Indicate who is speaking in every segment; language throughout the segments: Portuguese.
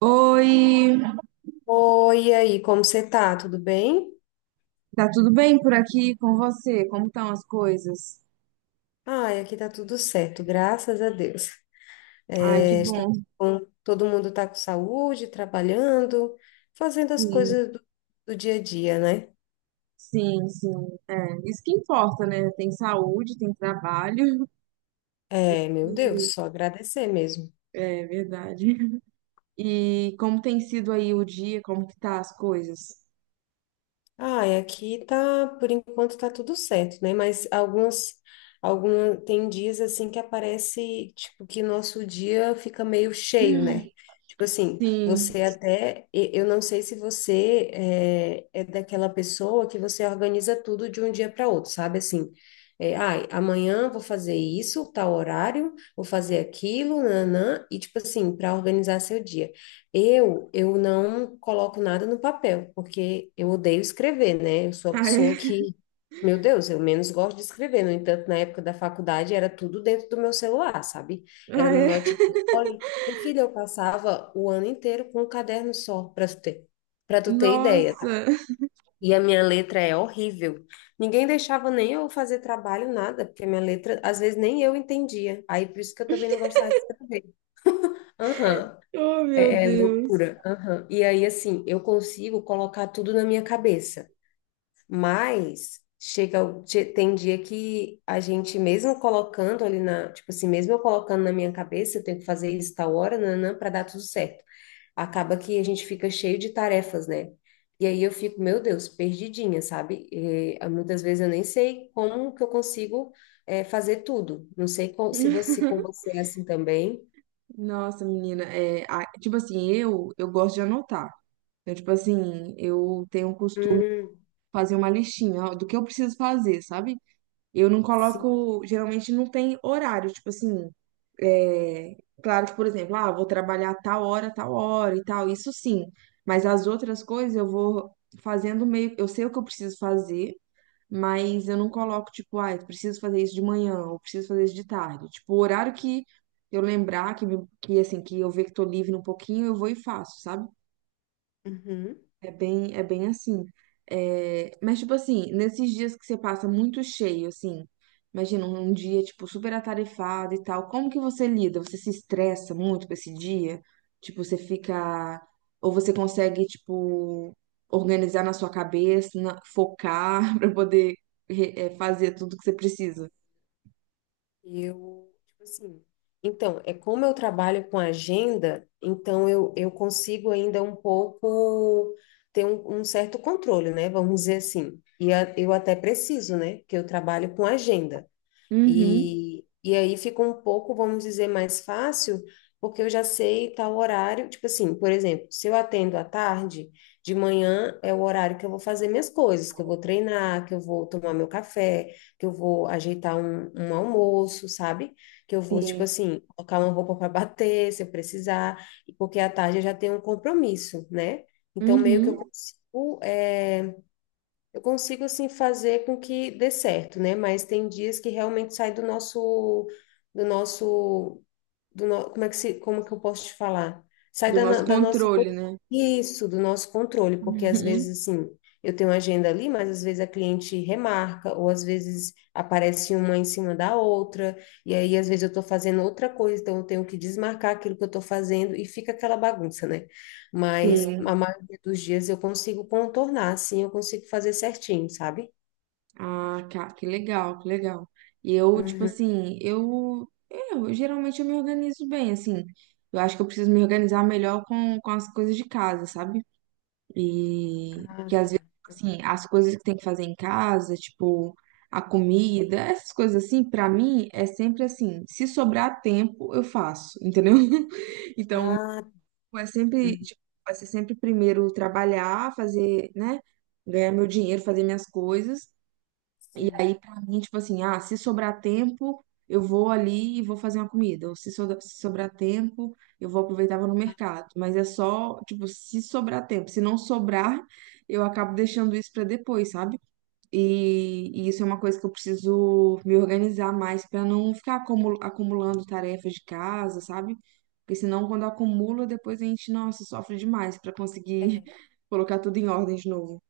Speaker 1: Oi,
Speaker 2: Oi, e aí, como você tá? Tudo bem?
Speaker 1: tá tudo bem por aqui com você? Como estão as coisas?
Speaker 2: Ai, aqui tá tudo certo, graças a Deus.
Speaker 1: Ai, que
Speaker 2: É,
Speaker 1: bom,
Speaker 2: todo mundo tá com saúde, trabalhando, fazendo as
Speaker 1: sim,
Speaker 2: coisas do dia a dia, né?
Speaker 1: sim. É, isso que importa, né? Tem saúde, tem trabalho, isso
Speaker 2: É, meu Deus,
Speaker 1: que
Speaker 2: só agradecer mesmo.
Speaker 1: é verdade. E como tem sido aí o dia, como que tá as coisas?
Speaker 2: Ah, e aqui tá, por enquanto tá tudo certo, né? Mas tem dias assim que aparece, tipo, que nosso dia fica meio cheio, né? Tipo assim,
Speaker 1: Sim,
Speaker 2: eu não sei se você é daquela pessoa que você organiza tudo de um dia para outro, sabe? Assim, ai, amanhã vou fazer isso, tal horário, vou fazer aquilo, nanã, e tipo assim, para organizar seu dia. Eu não coloco nada no papel, porque eu odeio escrever, né? Eu sou a
Speaker 1: ah,
Speaker 2: pessoa
Speaker 1: é,
Speaker 2: que, meu Deus, eu menos gosto de escrever. No entanto, na época da faculdade era tudo dentro do meu celular, sabe? Era
Speaker 1: ah,
Speaker 2: no
Speaker 1: é.
Speaker 2: notebook. Olha, minha filha, eu passava o ano inteiro com um caderno só, para tu ter ideia, tá?
Speaker 1: Nossa,
Speaker 2: E a minha letra é horrível. Ninguém deixava nem eu fazer trabalho, nada, porque a minha letra, às vezes, nem eu entendia. Aí, por isso que eu também não gostava de escrever. Aham.
Speaker 1: oh meu
Speaker 2: É
Speaker 1: Deus.
Speaker 2: loucura. Aham. E aí, assim, eu consigo colocar tudo na minha cabeça, mas chega, tem dia que a gente, mesmo colocando tipo assim, mesmo eu colocando na minha cabeça, eu tenho que fazer isso tal hora, nanã, para dar tudo certo. Acaba que a gente fica cheio de tarefas, né? E aí eu fico, meu Deus, perdidinha, sabe? E, ah, muitas vezes eu nem sei como que eu consigo, fazer tudo. Não sei co- se você, com você é assim também.
Speaker 1: Nossa, menina, é, tipo assim, eu gosto de anotar. Eu, tipo assim, eu tenho um costume
Speaker 2: Hum,
Speaker 1: fazer uma listinha ó, do que eu preciso fazer, sabe? Eu não
Speaker 2: sim.
Speaker 1: coloco, geralmente não tem horário, tipo assim, é, claro que, por exemplo, ah, vou trabalhar tal hora e tal, isso sim, mas as outras coisas eu vou fazendo meio, eu sei o que eu preciso fazer, mas eu não coloco, tipo, ah, eu preciso fazer isso de manhã, ou preciso fazer isso de tarde, tipo, o horário que eu lembrar, que, que assim, que eu ver que tô livre um pouquinho, eu vou e faço, sabe?
Speaker 2: Uhum.
Speaker 1: É bem assim. É, mas, tipo assim, nesses dias que você passa muito cheio, assim, imagina um dia, tipo, super atarefado e tal, como que você lida? Você se estressa muito com esse dia? Tipo, você fica. Ou você consegue, tipo, organizar na sua cabeça, focar pra poder é, fazer tudo que você precisa?
Speaker 2: Eu, tipo assim, então, é como eu trabalho com agenda, então eu consigo ainda um pouco ter um certo controle, né? Vamos dizer assim. E eu até preciso, né? Porque eu trabalho com agenda.
Speaker 1: Uhum,
Speaker 2: E aí fica um pouco, vamos dizer, mais fácil, porque eu já sei tal horário. Tipo assim, por exemplo, se eu atendo à tarde, de manhã é o horário que eu vou fazer minhas coisas, que eu vou treinar, que eu vou tomar meu café, que eu vou ajeitar um almoço, sabe? Que eu vou, tipo
Speaker 1: sim.
Speaker 2: assim, colocar uma roupa para bater, se eu precisar, porque à tarde eu já tenho um compromisso, né? Então, meio que eu
Speaker 1: Uhum.
Speaker 2: consigo. Eu consigo, assim, fazer com que dê certo, né? Mas tem dias que realmente sai do nosso, do nosso do no- como é que se, como é que eu posso te falar? Sai
Speaker 1: Do
Speaker 2: da,
Speaker 1: nosso
Speaker 2: no- da nossa
Speaker 1: controle,
Speaker 2: roti-
Speaker 1: né?
Speaker 2: Isso, do nosso controle, porque às
Speaker 1: Uhum,
Speaker 2: vezes assim, eu tenho uma agenda ali, mas às vezes a cliente remarca, ou às vezes aparece uma em cima da outra, e aí às vezes eu estou fazendo outra coisa, então eu tenho que desmarcar aquilo que eu estou fazendo e fica aquela bagunça, né? Mas a
Speaker 1: sim.
Speaker 2: maioria dos dias eu consigo contornar, assim, eu consigo fazer certinho, sabe?
Speaker 1: Ah, cara, que legal, que legal. E eu, tipo
Speaker 2: Uhum.
Speaker 1: assim, eu geralmente eu me organizo bem, assim. Eu acho que eu preciso me organizar melhor com as coisas de casa, sabe? E
Speaker 2: Ah,
Speaker 1: que às
Speaker 2: tá.
Speaker 1: vezes, assim, as coisas que tem que fazer em casa, tipo, a comida, essas coisas assim, pra mim é sempre assim, se sobrar tempo, eu faço, entendeu? Então,
Speaker 2: Ah,
Speaker 1: é sempre,
Speaker 2: uhum.
Speaker 1: tipo, vai ser sempre primeiro trabalhar, fazer, né? Ganhar meu dinheiro, fazer minhas coisas. E
Speaker 2: Sim.
Speaker 1: aí, pra mim, tipo assim, ah, se sobrar tempo, eu vou ali e vou fazer uma comida. Ou se sobrar tempo, eu vou aproveitar e vou no mercado. Mas é só, tipo, se sobrar tempo. Se não sobrar, eu acabo deixando isso pra depois, sabe? E isso é uma coisa que eu preciso me organizar mais pra não ficar acumulando tarefas de casa, sabe? Porque senão, quando acumula, depois a gente, nossa, sofre demais pra conseguir colocar tudo em ordem de novo.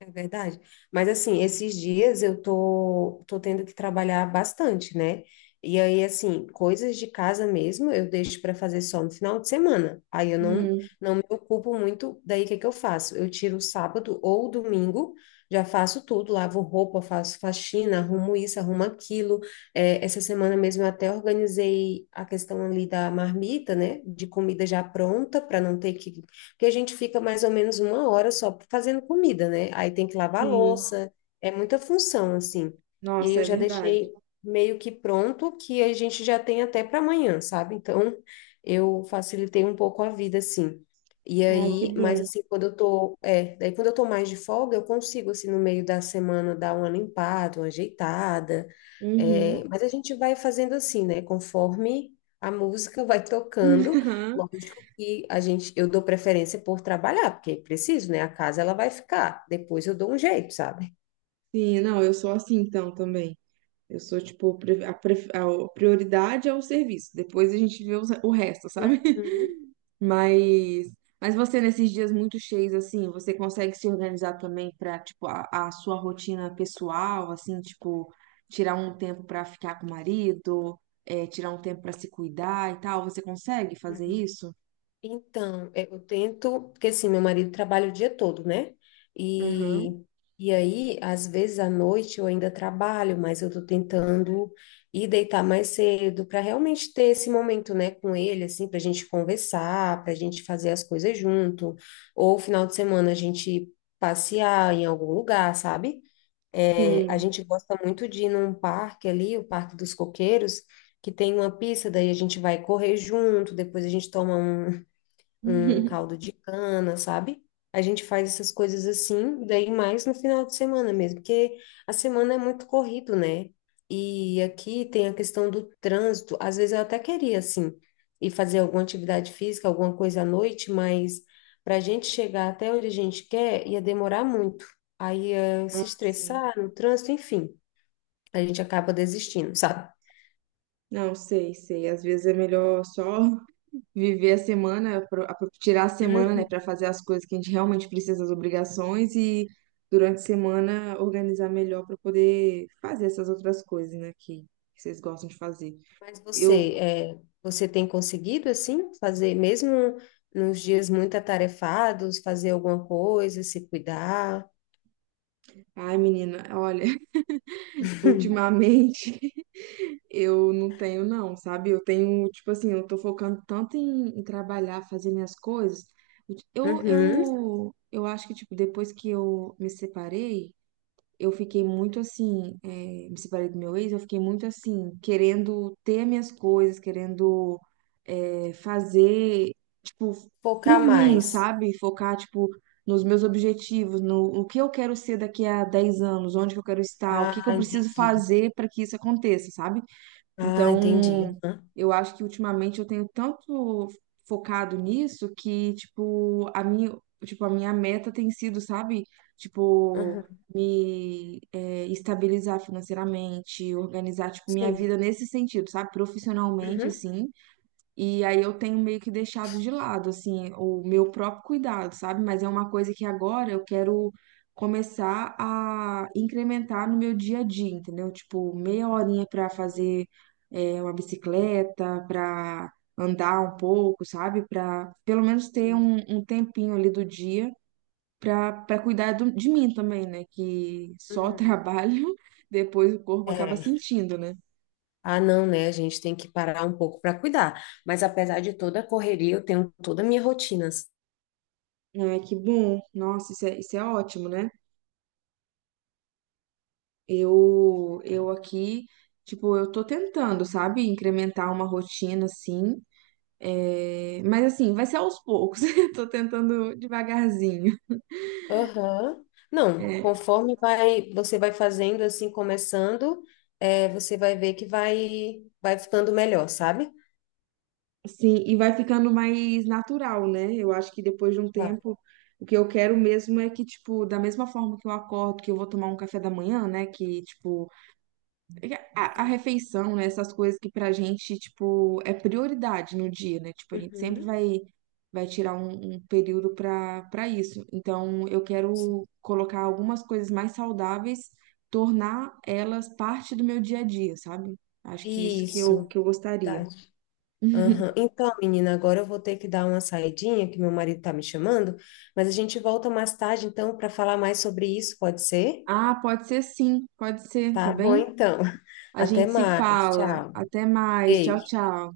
Speaker 2: É verdade. Mas assim, esses dias eu tô tendo que trabalhar bastante, né? E aí, assim, coisas de casa mesmo eu deixo para fazer só no final de semana. Aí eu não,
Speaker 1: Hum,
Speaker 2: não me ocupo muito. Daí, o que que eu faço? Eu tiro o sábado ou o domingo, já faço tudo, lavo roupa, faço faxina, arrumo isso, arrumo aquilo. É, essa semana mesmo eu até organizei a questão ali da marmita, né? De comida já pronta, para não ter que a gente fica mais ou menos uma hora só fazendo comida, né? Aí tem que lavar a
Speaker 1: sim.
Speaker 2: louça, é muita função, assim. E aí
Speaker 1: Nossa,
Speaker 2: eu
Speaker 1: é
Speaker 2: já
Speaker 1: verdade.
Speaker 2: deixei meio que pronto, que a gente já tem até para amanhã, sabe? Então, eu facilitei um pouco a vida, assim. E
Speaker 1: Ai, que
Speaker 2: aí,
Speaker 1: bom.
Speaker 2: mas assim, quando eu tô mais de folga, eu consigo, assim, no meio da semana, dar uma limpada, uma ajeitada.
Speaker 1: Uhum.
Speaker 2: É, mas a gente vai fazendo assim, né? Conforme a música vai tocando. Lógico que eu dou preferência por trabalhar, porque é preciso, né? A casa ela vai ficar. Depois eu dou um jeito, sabe?
Speaker 1: Sim, não, eu sou assim então também. Eu sou tipo, a prioridade é o serviço, depois a gente vê o resto, sabe?
Speaker 2: Uhum.
Speaker 1: Mas, mas você nesses dias muito cheios assim, você consegue se organizar também pra tipo a sua rotina pessoal, assim, tipo tirar um tempo pra ficar com o marido, é, tirar um tempo pra se cuidar e tal. Você consegue fazer
Speaker 2: Uhum.
Speaker 1: isso?
Speaker 2: Então, eu tento, porque assim, meu marido trabalha o dia todo, né? E,
Speaker 1: Aham.
Speaker 2: e aí, às vezes à noite eu ainda trabalho, mas eu tô tentando ir deitar mais cedo para realmente ter esse momento, né, com ele, assim, para a gente conversar, para a gente fazer as coisas junto, ou final de semana a gente passear em algum lugar, sabe? É, a
Speaker 1: Sim.
Speaker 2: gente gosta muito de ir num parque ali, o Parque dos Coqueiros que tem uma pista, daí a gente vai correr junto, depois a gente toma um caldo de cana, sabe? A gente faz essas coisas assim, daí mais no final de semana mesmo, porque a semana é muito corrido, né? E aqui tem a questão do trânsito. Às vezes eu até queria, assim, ir fazer alguma atividade física, alguma coisa à noite, mas para a gente chegar até onde a gente quer, ia demorar muito. Aí ia se
Speaker 1: Sim.
Speaker 2: estressar no trânsito, enfim, a gente acaba desistindo, sabe?
Speaker 1: Não, sei, sei. Às vezes é melhor só viver a semana, tirar a semana, né, para fazer as coisas que a gente realmente precisa, as obrigações, e durante a semana organizar melhor para poder fazer essas outras coisas, né, que vocês gostam de fazer.
Speaker 2: Mas você,
Speaker 1: Eu,
Speaker 2: é, você tem conseguido, assim, fazer, mesmo nos dias muito atarefados, fazer alguma coisa, se cuidar?
Speaker 1: ai, menina, olha, ultimamente eu não tenho, não, sabe? Eu tenho, tipo assim, eu tô focando tanto em, em trabalhar, fazer minhas coisas.
Speaker 2: Uhum.
Speaker 1: Eu acho que, tipo, depois que eu me separei. Eu fiquei muito assim, me separei do meu ex, eu fiquei muito assim, querendo ter minhas coisas, querendo fazer, tipo,
Speaker 2: Focar
Speaker 1: por mim,
Speaker 2: mais.
Speaker 1: sabe? Focar, tipo, nos meus objetivos, no, o que eu quero ser daqui a 10 anos, onde que eu quero estar, o que
Speaker 2: Ah,
Speaker 1: que eu preciso
Speaker 2: entendi.
Speaker 1: fazer para que isso aconteça, sabe?
Speaker 2: Ah, entendi.
Speaker 1: Então,
Speaker 2: Uhum.
Speaker 1: eu acho que ultimamente eu tenho tanto focado nisso que, tipo, a minha meta tem sido, sabe? Tipo,
Speaker 2: Uhum.
Speaker 1: me é, estabilizar financeiramente, organizar, tipo, minha
Speaker 2: Sim.
Speaker 1: vida nesse sentido, sabe? Profissionalmente,
Speaker 2: Uhum.
Speaker 1: assim. E aí eu tenho meio que deixado de lado, assim, o meu próprio cuidado, sabe? Mas é uma coisa que agora eu quero começar a incrementar no meu dia a dia, entendeu? Tipo, meia horinha para fazer uma bicicleta, para andar um pouco, sabe? Para pelo menos ter
Speaker 2: Sim.
Speaker 1: um tempinho ali do dia para cuidar de mim também, né? Que só
Speaker 2: Uhum.
Speaker 1: trabalho, depois o corpo acaba
Speaker 2: É.
Speaker 1: sentindo, né?
Speaker 2: Ah, não, né? A gente tem que parar um pouco para cuidar. Mas apesar de toda a correria, eu tenho toda a minha rotina.
Speaker 1: Ai, que bom. Nossa, isso é ótimo, né? Eu aqui, tipo, eu tô tentando, sabe, incrementar uma rotina assim. É, mas assim, vai ser aos poucos. Eu tô tentando devagarzinho.
Speaker 2: Aham. Não,
Speaker 1: É,
Speaker 2: conforme vai, você vai fazendo assim, começando, você vai ver que vai ficando melhor, sabe?
Speaker 1: sim, e vai ficando mais natural, né? Eu acho que depois de um
Speaker 2: Vai.
Speaker 1: tempo, o que eu quero mesmo é que, tipo, da mesma forma que eu acordo, que eu vou tomar um café da manhã, né? Que, tipo, a
Speaker 2: Sim.
Speaker 1: refeição, né? Essas coisas que pra gente, tipo, é prioridade no dia, né? Tipo, a gente sempre
Speaker 2: Uhum.
Speaker 1: vai, vai tirar um período pra isso. Então, eu
Speaker 2: Sim.
Speaker 1: quero colocar algumas coisas mais saudáveis, tornar elas parte do meu dia a dia, sabe? Acho que isso que
Speaker 2: Isso.
Speaker 1: que eu gostaria.
Speaker 2: Verdade. Aham. Então, menina, agora eu vou ter que dar uma saidinha, que meu marido tá me chamando, mas a gente volta mais tarde, então, para falar mais sobre isso, pode ser?
Speaker 1: Ah, pode ser sim, pode ser, tá
Speaker 2: Tá bom,
Speaker 1: bem?
Speaker 2: então.
Speaker 1: A
Speaker 2: Até
Speaker 1: gente se
Speaker 2: mais.
Speaker 1: fala.
Speaker 2: Tchau.
Speaker 1: Até mais. Tchau,
Speaker 2: Beijo.
Speaker 1: tchau.